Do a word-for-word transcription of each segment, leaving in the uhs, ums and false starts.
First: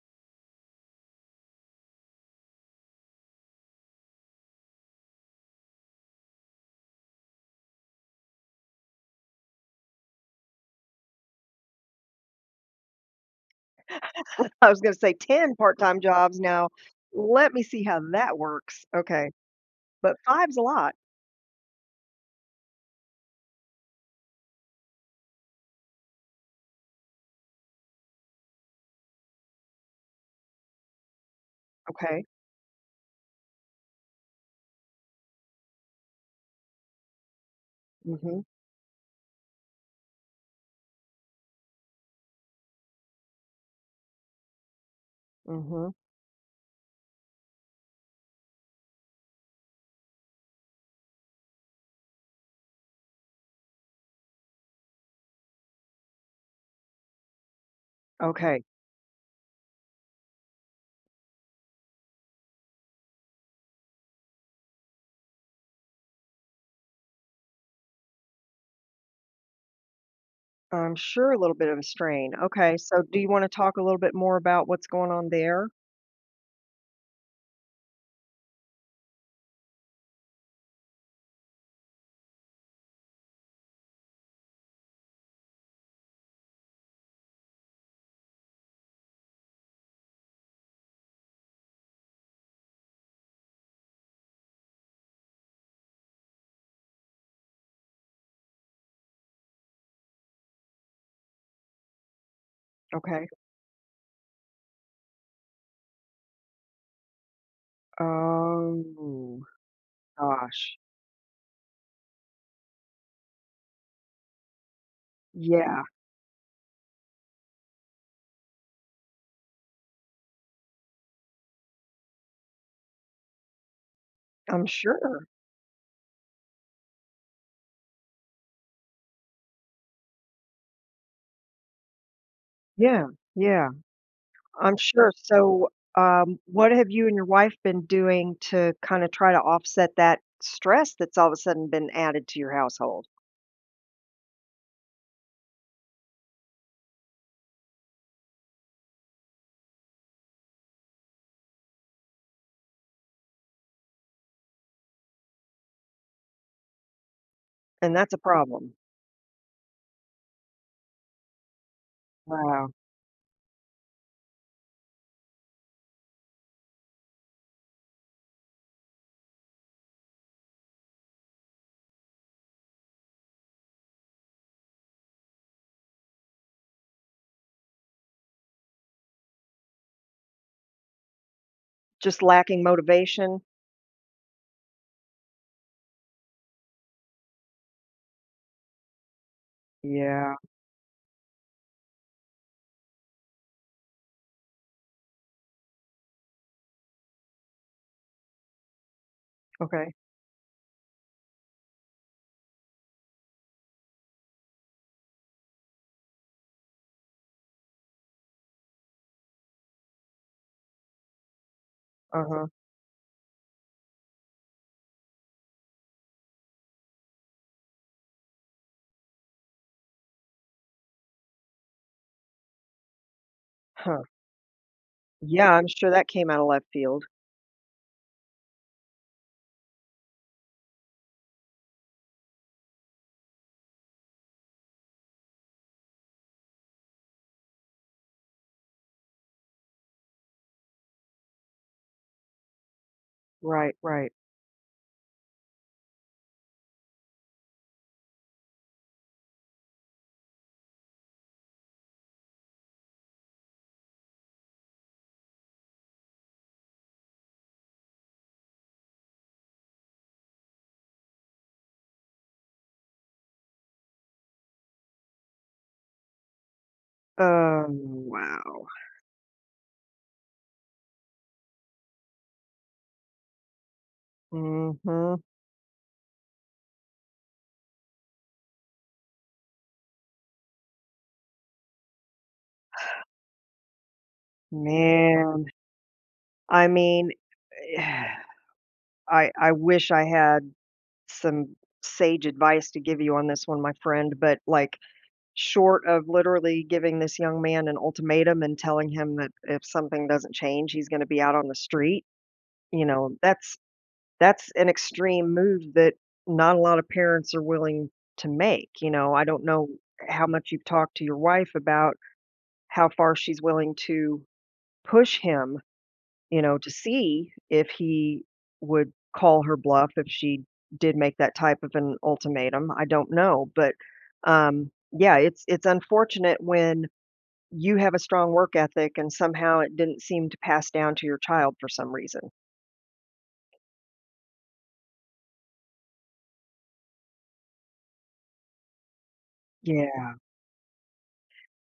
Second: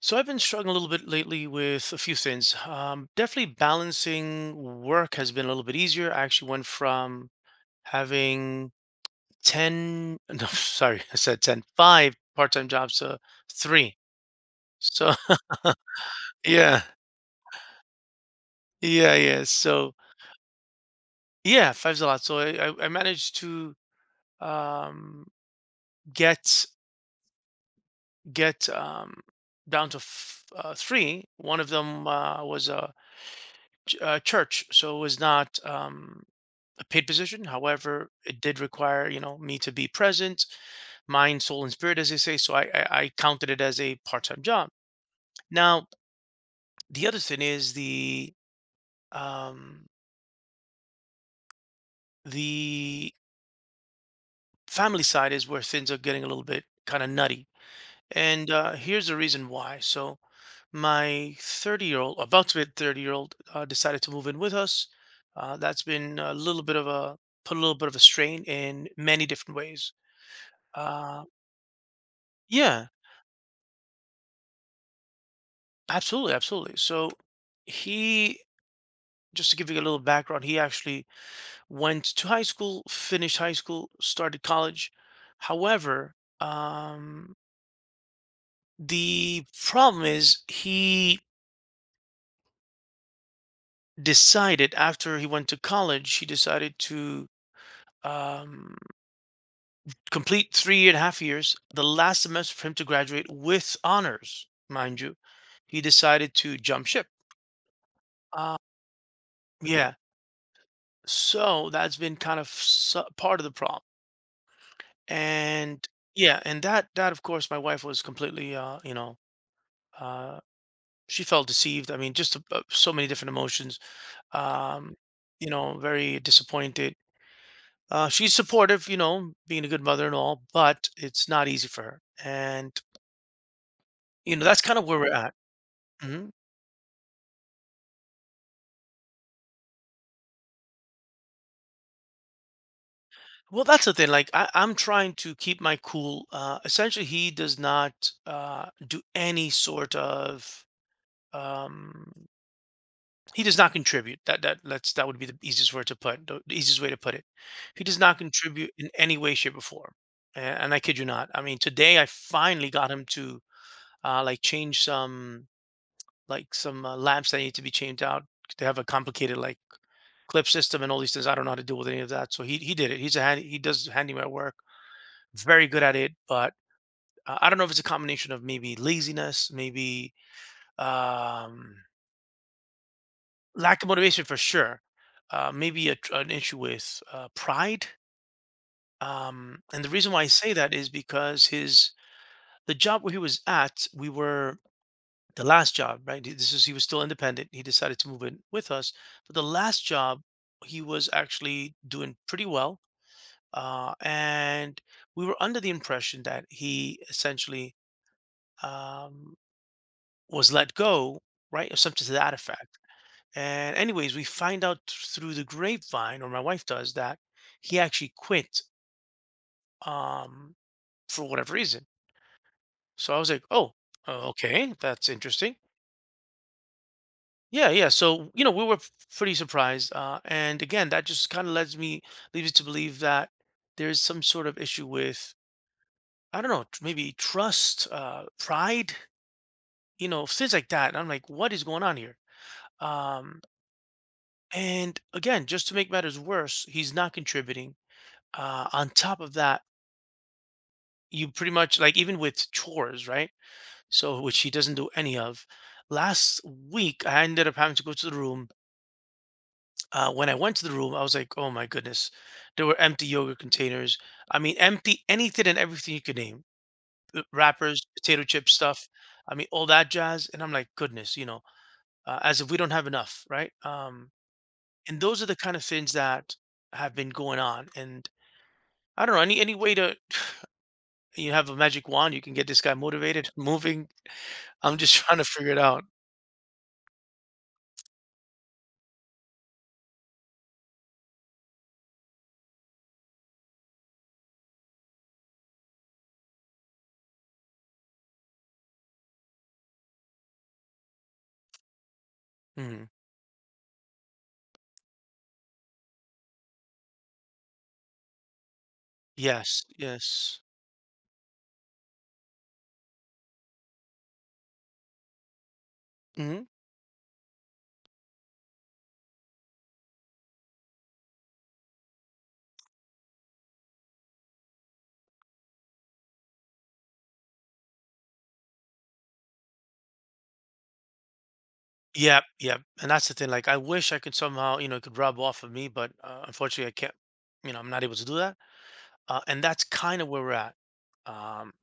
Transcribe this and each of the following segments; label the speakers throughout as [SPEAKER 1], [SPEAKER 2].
[SPEAKER 1] So I've been struggling a little bit lately with a few things. Um, definitely balancing work has been a little bit easier. I actually went from having ten, no, sorry, I said ten, part part-time jobs to three.
[SPEAKER 2] I was gonna say
[SPEAKER 1] So
[SPEAKER 2] ten part-time jobs now.
[SPEAKER 1] yeah,
[SPEAKER 2] Let me see how that works.
[SPEAKER 1] yeah,
[SPEAKER 2] Okay,
[SPEAKER 1] yeah. So
[SPEAKER 2] but five's a lot.
[SPEAKER 1] yeah, five's a lot. So I, I, I managed to um, get get um, down to f- uh, three. One of them
[SPEAKER 2] Okay.
[SPEAKER 1] uh, was a, ch- a church, so it was not. Um, a paid position. However, it
[SPEAKER 2] Mhm,
[SPEAKER 1] did require, you know, me to be present, mind, soul, and spirit, as they say. So I, I, I counted it as a part-time job. Now,
[SPEAKER 2] mhm.
[SPEAKER 1] the other thing is the um, the family side is where things are getting a little bit kind of nutty. And
[SPEAKER 2] Okay.
[SPEAKER 1] uh, here's the reason why. So my thirty-year-old, about to be thirty-year-old, uh, decided to move in with us. Uh, that's been a little bit of a put a little bit of a strain in many different ways.
[SPEAKER 2] I'm
[SPEAKER 1] Uh,
[SPEAKER 2] sure a little bit of a strain. Okay,
[SPEAKER 1] yeah,
[SPEAKER 2] so do you wanna talk a little bit more about what's going on there?
[SPEAKER 1] absolutely, absolutely. So he, just to give you a little background, he actually went to high school, finished high school, started college. However, um, the problem is he decided after he went to college, he decided to um, complete three and a half years, the last semester for him to graduate
[SPEAKER 2] Okay.
[SPEAKER 1] with honors, mind you. He decided to jump ship. Uh,
[SPEAKER 2] Oh,
[SPEAKER 1] yeah.
[SPEAKER 2] gosh.
[SPEAKER 1] So that's been kind of su- part of the problem
[SPEAKER 2] Yeah,
[SPEAKER 1] and yeah, and that that of course my wife was completely uh you know, uh she felt deceived. I mean, just uh, so many different emotions.
[SPEAKER 2] I'm
[SPEAKER 1] um
[SPEAKER 2] sure.
[SPEAKER 1] you know, very disappointed, uh she's supportive, you know, being a good mother and all, but it's not easy for her. And
[SPEAKER 2] Yeah, yeah,
[SPEAKER 1] you know, that's
[SPEAKER 2] I'm
[SPEAKER 1] kind of where
[SPEAKER 2] sure.
[SPEAKER 1] we're at.
[SPEAKER 2] So,
[SPEAKER 1] hmm
[SPEAKER 2] um, what have you and your wife been doing to kinda try to offset that stress that's all of a sudden been added to your household?
[SPEAKER 1] well that's the thing. Like I, I'm trying to keep my cool. Uh essentially, he does not uh do any sort of, um he does not contribute. That that let's that would be the easiest word to put, the the easiest way to put it. He
[SPEAKER 2] And
[SPEAKER 1] does
[SPEAKER 2] that's a
[SPEAKER 1] not contribute
[SPEAKER 2] problem.
[SPEAKER 1] in any way, shape, or form. A- And, I kid you not. I mean, today I
[SPEAKER 2] Wow.
[SPEAKER 1] finally got him to uh, like change some like some uh, lamps that need to be changed out. They have a complicated like clip system and all these things. I don't know how to deal with any of that. So he he did it. He's a hand, he does handyman work. Very good at it. But uh, I don't know if it's a combination of maybe laziness, maybe um
[SPEAKER 2] Just lacking motivation?
[SPEAKER 1] lack of motivation for sure. Uh, maybe a, tr- an issue with uh, pride. Um, and the reason why I
[SPEAKER 2] Yeah.
[SPEAKER 1] say that is because his the job where he was at, we were the last job, right? This is he was still independent. He decided to move in with us, but the last
[SPEAKER 2] Okay.
[SPEAKER 1] job he was actually doing pretty well, uh, and we were under the impression that he essentially um, was let go, right, or something to that
[SPEAKER 2] Uh-huh.
[SPEAKER 1] effect. And anyways, we find out through the grapevine, or my wife does, that he actually quit, um, for whatever reason. So I was like, oh,
[SPEAKER 2] Huh. Huh.
[SPEAKER 1] uh, okay, that's
[SPEAKER 2] Yeah,
[SPEAKER 1] interesting.
[SPEAKER 2] I'm sure that came out of left field.
[SPEAKER 1] Yeah, yeah. So you know, we were pretty surprised, uh, and again, that just kind of leads me leads me to believe that there's some sort of issue with, I don't know, tr- maybe trust, uh, pride, you know, things like that. And I'm like, what is going on here? Um,
[SPEAKER 2] Right, right.
[SPEAKER 1] and again, just to make matters worse, he's not contributing. Uh, on top of that, you pretty much like even with chores, right? So which she doesn't do any of. Last week, I ended up having to go to the room. Uh, when I went to the room, I was like, "Oh my goodness!" There were empty yogurt containers. I mean, empty anything and everything you could name: uh, wrappers,
[SPEAKER 2] Um,
[SPEAKER 1] potato chip
[SPEAKER 2] wow.
[SPEAKER 1] stuff. I mean, all that jazz. And I'm like, "Goodness," you know, uh, as if we don't have enough, right? Um, and
[SPEAKER 2] Mhm.
[SPEAKER 1] those are the kind of things that have been going on. And I don't know any any way to, you have a magic wand, you can get this guy motivated, moving, I'm just trying to
[SPEAKER 2] Man.
[SPEAKER 1] figure it out.
[SPEAKER 2] I mean, I I wish I had some sage advice to give you on this one, my friend, but, like, short of literally giving this young man an ultimatum and telling him that if something doesn't change, he's gonna be out on the street, you
[SPEAKER 1] Mhm.
[SPEAKER 2] know, that's That's an extreme move that not a lot of parents are willing to make. You know, I don't
[SPEAKER 1] Yes,
[SPEAKER 2] know how
[SPEAKER 1] yes.
[SPEAKER 2] much you've talked to your wife about how far she's willing to push him, you
[SPEAKER 1] Mhm.
[SPEAKER 2] know, to see if he would call her bluff if she did make that type of an ultimatum, I don't know, but, um, yeah, it's it's unfortunate when you have a strong work ethic and somehow it didn't seem to pass down to your child for some
[SPEAKER 1] Yep,
[SPEAKER 2] reason.
[SPEAKER 1] yep, and that's the thing, like, I wish I could somehow, you know, it could rub off of me, but, uh, unfortunately, I can't, you know, I'm not able to do that, uh, and that's kinda
[SPEAKER 2] Yeah.
[SPEAKER 1] where we're at. Um,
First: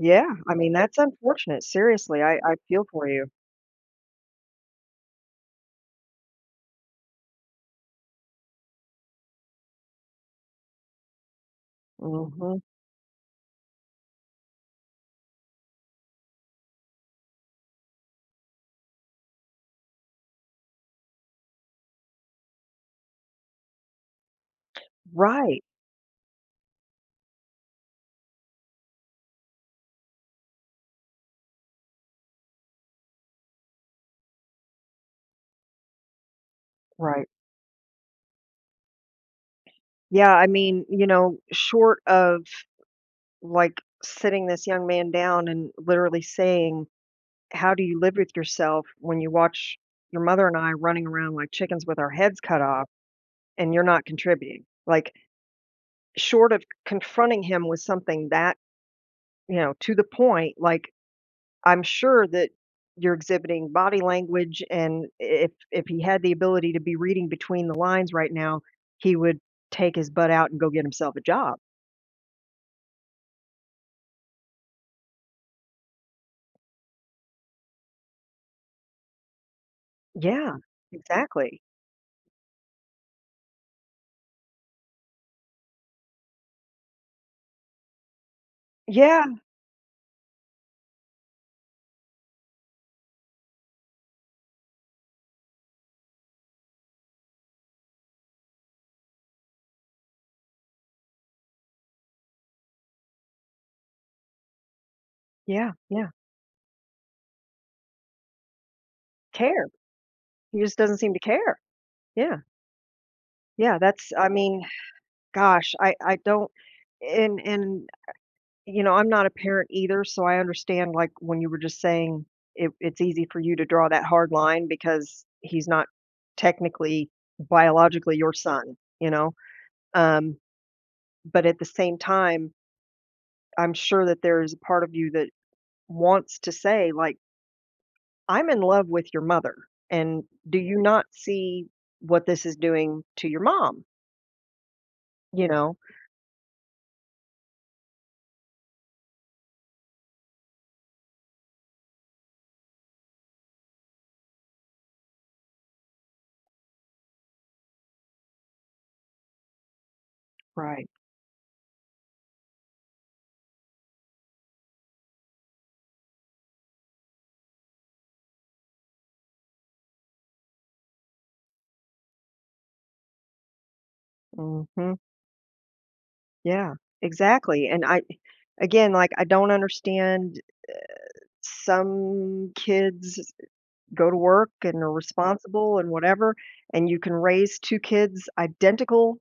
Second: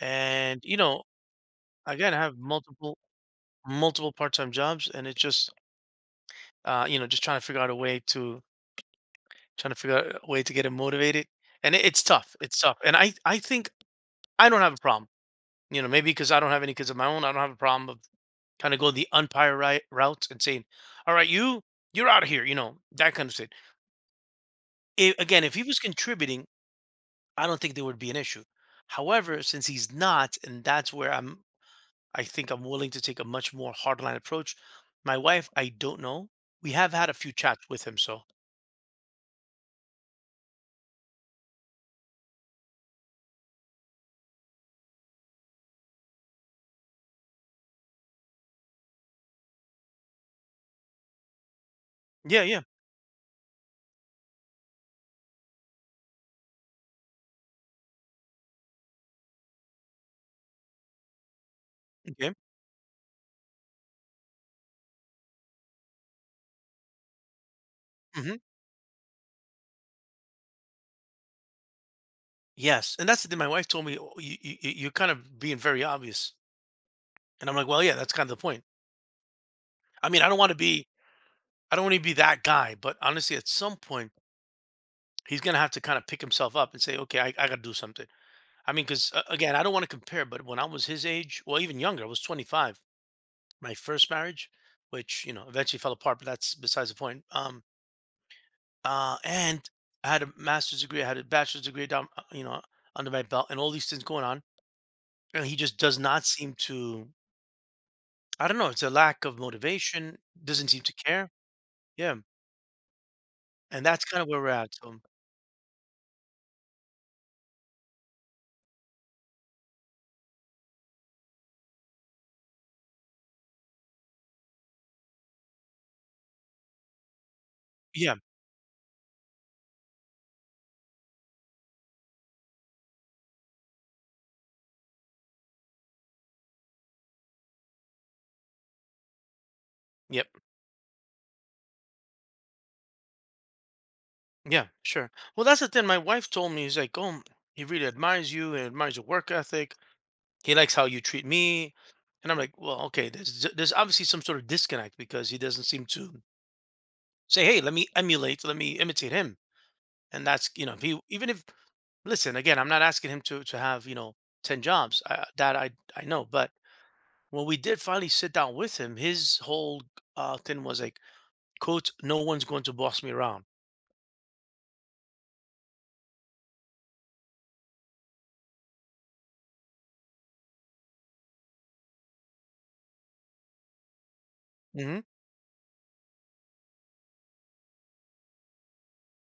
[SPEAKER 2] Yeah, I
[SPEAKER 1] and,
[SPEAKER 2] mean,
[SPEAKER 1] you
[SPEAKER 2] that's
[SPEAKER 1] know,
[SPEAKER 2] unfortunate,
[SPEAKER 1] again, I
[SPEAKER 2] seriously, I
[SPEAKER 1] have
[SPEAKER 2] I feel
[SPEAKER 1] multiple
[SPEAKER 2] for you.
[SPEAKER 1] multiple part-time jobs, and it's just uh, you know, just trying to figure out a way to trying to figure out a way to get him motivated. And it, it's tough.
[SPEAKER 2] Mhm.
[SPEAKER 1] It's tough. And I I think I don't have a problem. You know, maybe because I don't have any kids of my own, I don't have a problem of kind of go the umpire right route and saying, "All right, you you're out of here," you know, that kind of thing. I again, if
[SPEAKER 2] Right,
[SPEAKER 1] he was contributing, I don't think there would be an issue. However, since he's not, and that's where I'm I think I'm willing to take a much more hardline approach. My wife, I don't know. We have had a
[SPEAKER 2] right.
[SPEAKER 1] few chats with him, so
[SPEAKER 2] Yeah, I mean, you know, short of, like, sitting this young man down and literally saying, "How do you live with yourself when you watch your mother and I running around like chickens with our heads
[SPEAKER 1] yeah,
[SPEAKER 2] cut
[SPEAKER 1] yeah,
[SPEAKER 2] off, and you're not contributing?" Like, short of confronting him with something that, you know, to the point, like, I'm sure
[SPEAKER 1] okay.
[SPEAKER 2] that you're exhibiting body language, and if if he had the ability to be reading between the lines right
[SPEAKER 1] Mhm.
[SPEAKER 2] now, he would take his butt out and go get himself a job.
[SPEAKER 1] Yes, and that's the thing. My wife told me, "Oh, you, you, you- you're kind of being very obvious," and I'm like, "Well, yeah, that's kind of the point." I mean, I don't want to
[SPEAKER 2] Yeah,
[SPEAKER 1] be,
[SPEAKER 2] exactly.
[SPEAKER 1] I don't want to be that guy, but honestly, at some point, he's gonna have to kind of pick himself up and say, "Okay, I, I got to do something." I mean, because uh,
[SPEAKER 2] Yeah,
[SPEAKER 1] again, I don't want to compare, but when I was his age, well, even younger, I was twenty-five, my first marriage, which you know eventually fell apart, but that's besides the point. Um, uh, and I had a master's degree, I had a bachelor's degree down, uh, you know, under my belt, and all these things going on, and he
[SPEAKER 2] yeah,
[SPEAKER 1] just does
[SPEAKER 2] yeah.
[SPEAKER 1] not seem to, I don't know, it's a lack of
[SPEAKER 2] Care.
[SPEAKER 1] motivation,
[SPEAKER 2] He
[SPEAKER 1] doesn't
[SPEAKER 2] just
[SPEAKER 1] seem to
[SPEAKER 2] doesn't seem to
[SPEAKER 1] care.
[SPEAKER 2] care.
[SPEAKER 1] Yeah,
[SPEAKER 2] Yeah, yeah.
[SPEAKER 1] and that's
[SPEAKER 2] That's
[SPEAKER 1] kinda
[SPEAKER 2] I
[SPEAKER 1] where we're
[SPEAKER 2] mean,
[SPEAKER 1] at, so
[SPEAKER 2] gosh, I I don't and and you know, I'm not a parent either, so I understand, like, when you were just saying it it's easy for you to draw that hard line because he's not technically,
[SPEAKER 1] yeah,
[SPEAKER 2] biologically your son, you know? Um, but at the same time, I'm sure that there is a part of you that wants to say, like, "I'm in love with your mother, and
[SPEAKER 1] yep,
[SPEAKER 2] do you not see what this is doing to your mom?"
[SPEAKER 1] yeah, sure. Well,
[SPEAKER 2] You
[SPEAKER 1] that's the
[SPEAKER 2] know?
[SPEAKER 1] thing, my wife told me, he's like, "Oh, he really admires you and admires your work ethic. He likes how you treat me." And I'm like, "Well, okay, there's there's obviously some sort of disconnect because he doesn't seem to say, 'Hey, let me emulate, let me imitate him.'" And that's, you know, if
[SPEAKER 2] Right.
[SPEAKER 1] he even if, listen, again, I'm not asking him to to have, you know, ten jobs, I that I I know, but when we did finally sit down with him, his whole uh, thing was like, "Coach, no one's going to boss me around."
[SPEAKER 2] Mhm. Yeah, exactly, and I again, like, I don't understand some kids go to work and are
[SPEAKER 1] Hmm.
[SPEAKER 2] responsible and whatever, and you can raise two kids identical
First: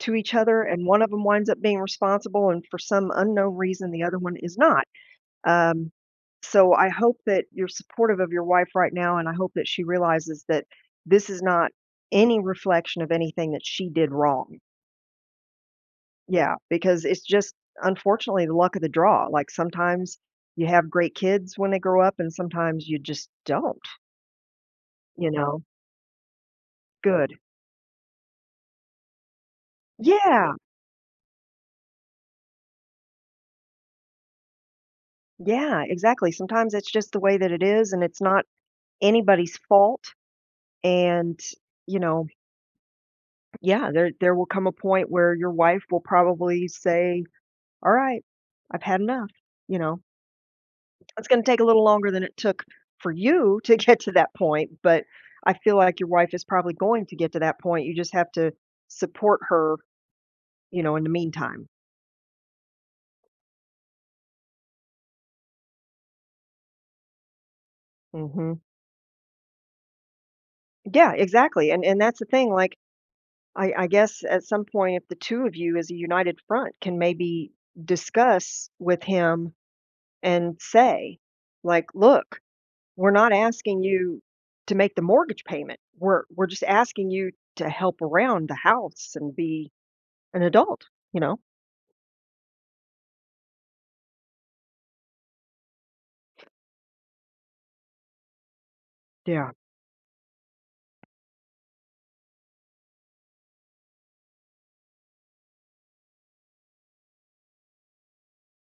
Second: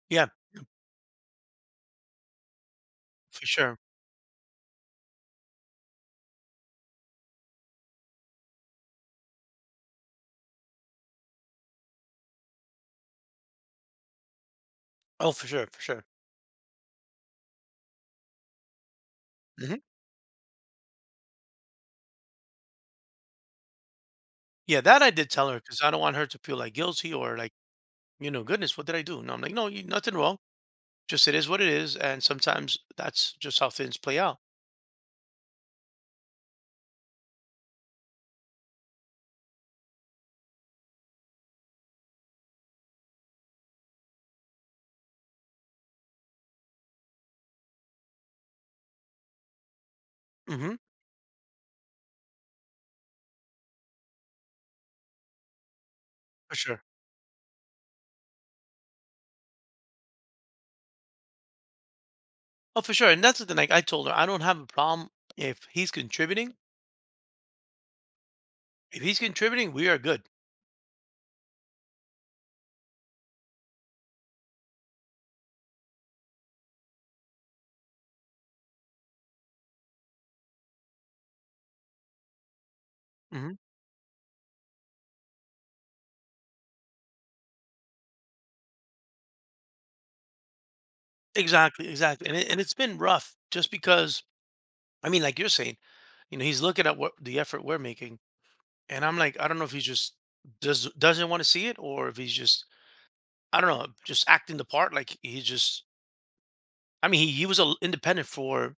[SPEAKER 2] to
[SPEAKER 1] Yeah,
[SPEAKER 2] each other, and one of them winds up being responsible, and for some
[SPEAKER 1] for
[SPEAKER 2] unknown
[SPEAKER 1] sure.
[SPEAKER 2] reason, the other one is not. Um, so I hope that you're supportive of your wife right now, and I hope that she realizes that this is not any reflection of anything that she did wrong.
[SPEAKER 1] Oh, for sure, for sure.
[SPEAKER 2] Yeah, because it's just, unfortunately, the luck of the draw. Like,
[SPEAKER 1] Hmm.
[SPEAKER 2] sometimes you have great kids when they grow up, and sometimes you just don't.
[SPEAKER 1] Yeah, that I
[SPEAKER 2] You
[SPEAKER 1] did tell her
[SPEAKER 2] know?
[SPEAKER 1] because I don't want her to feel like guilty
[SPEAKER 2] Good.
[SPEAKER 1] or like, you know, goodness, what did I do? No, I'm like, no, you, nothing wrong.
[SPEAKER 2] Yeah.
[SPEAKER 1] Just it is what it is, and sometimes that's just how things play out.
[SPEAKER 2] Yeah, exactly. Sometimes it's just the way that it is, and it's not anybody's fault, and, you know, yeah, there there will come a point where your wife will probably say, "Alright, I've had enough," you know?
[SPEAKER 1] Hmm.
[SPEAKER 2] It's gonna take a little longer than it took for you to get to that point, but I feel like your wife is
[SPEAKER 1] For
[SPEAKER 2] probably
[SPEAKER 1] sure.
[SPEAKER 2] going to get to that point, you just have to support her, you know, in the meantime.
[SPEAKER 1] Oh, for sure. And that's the thing. Like I told her, I don't have a problem if he's contributing.
[SPEAKER 2] Mhm.
[SPEAKER 1] If he's contributing, we are good.
[SPEAKER 2] Yeah, exactly, and and that's the thing, like I I guess at some point, if the two of you as a united front can maybe discuss with him and say, like, "Look, we're not
[SPEAKER 1] Hmm.
[SPEAKER 2] asking you to make the mortgage payment. We're we're just asking you to help around the house and be an adult," you know?
[SPEAKER 1] Exactly, exactly. And it, and it's been rough just because I mean, like you're saying, you know, he's looking at what the effort we're making, and I'm like, I
[SPEAKER 2] Yeah.
[SPEAKER 1] don't know if he just does doesn't want to see it, or if he's just, I don't know, just acting the part. Like he just, I mean, he he was a, independent for,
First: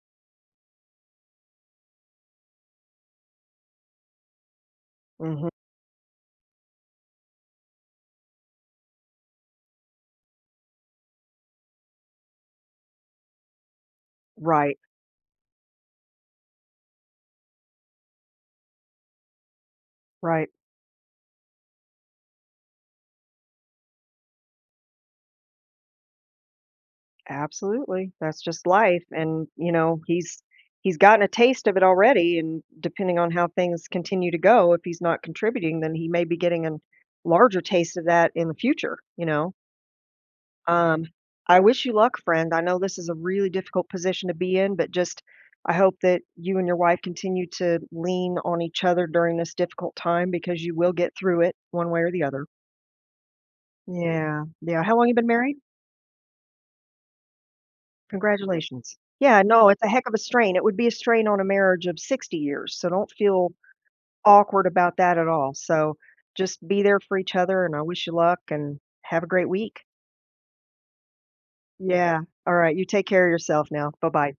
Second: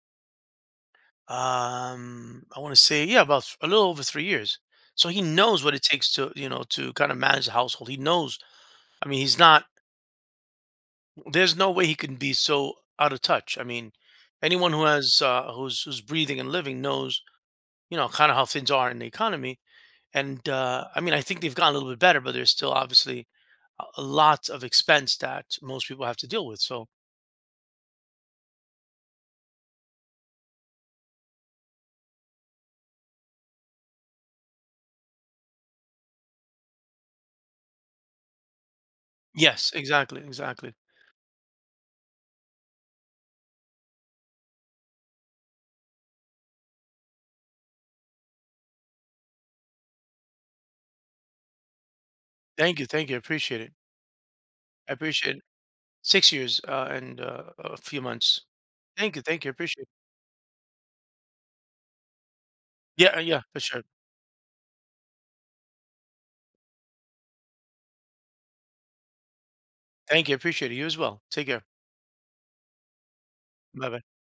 [SPEAKER 1] um, I want to say, yeah, about th- a little over three years. So he
[SPEAKER 2] Mhm.
[SPEAKER 1] knows what it takes to, you know, to kind of manage the household. He knows. I mean, he's not. There's no way he can be so out of touch. I mean, anyone
[SPEAKER 2] Right,
[SPEAKER 1] who has uh, who's who's breathing and living knows, you know, kind of how things are in the economy.
[SPEAKER 2] right.
[SPEAKER 1] And, uh, I mean, I think they've gotten a little bit better, but there's still obviously a a lot of expense that most people have to deal with. So,
[SPEAKER 2] Absolutely. That's just life, and, you know, he's he's gotten a taste of it already, and depending on how things continue to go, if he's not contributing, then he may be getting a larger taste of that in the future, you know?
[SPEAKER 1] yes, exactly, exactly.
[SPEAKER 2] Um, I wish you luck, friend. I know this is a really difficult position to be in, but just I hope that you and your wife continue to lean on each other during this difficult time because you will get through it one way or the other.
[SPEAKER 1] Thank you, thank you. I appreciate it.
[SPEAKER 2] Yeah. Yeah.
[SPEAKER 1] I
[SPEAKER 2] How long you been
[SPEAKER 1] appreciate it.
[SPEAKER 2] married?
[SPEAKER 1] six years, uh, and, uh, a few months.
[SPEAKER 2] Congratulations.
[SPEAKER 1] Thank you,
[SPEAKER 2] Yeah,
[SPEAKER 1] thank you. I
[SPEAKER 2] no, it's
[SPEAKER 1] appreciate
[SPEAKER 2] a
[SPEAKER 1] it.
[SPEAKER 2] heck of a strain. It would be a strain on a marriage of sixty years, so don't
[SPEAKER 1] Yeah, yeah,
[SPEAKER 2] feel
[SPEAKER 1] for sure.
[SPEAKER 2] awkward about that at all. So just be there for each other, and I wish you luck and have a great week.
[SPEAKER 1] Thank you. I appreciate it. You as well. Take care.
[SPEAKER 2] Yeah. All right. You take care of yourself now.
[SPEAKER 1] Bye-bye.
[SPEAKER 2] Bye bye.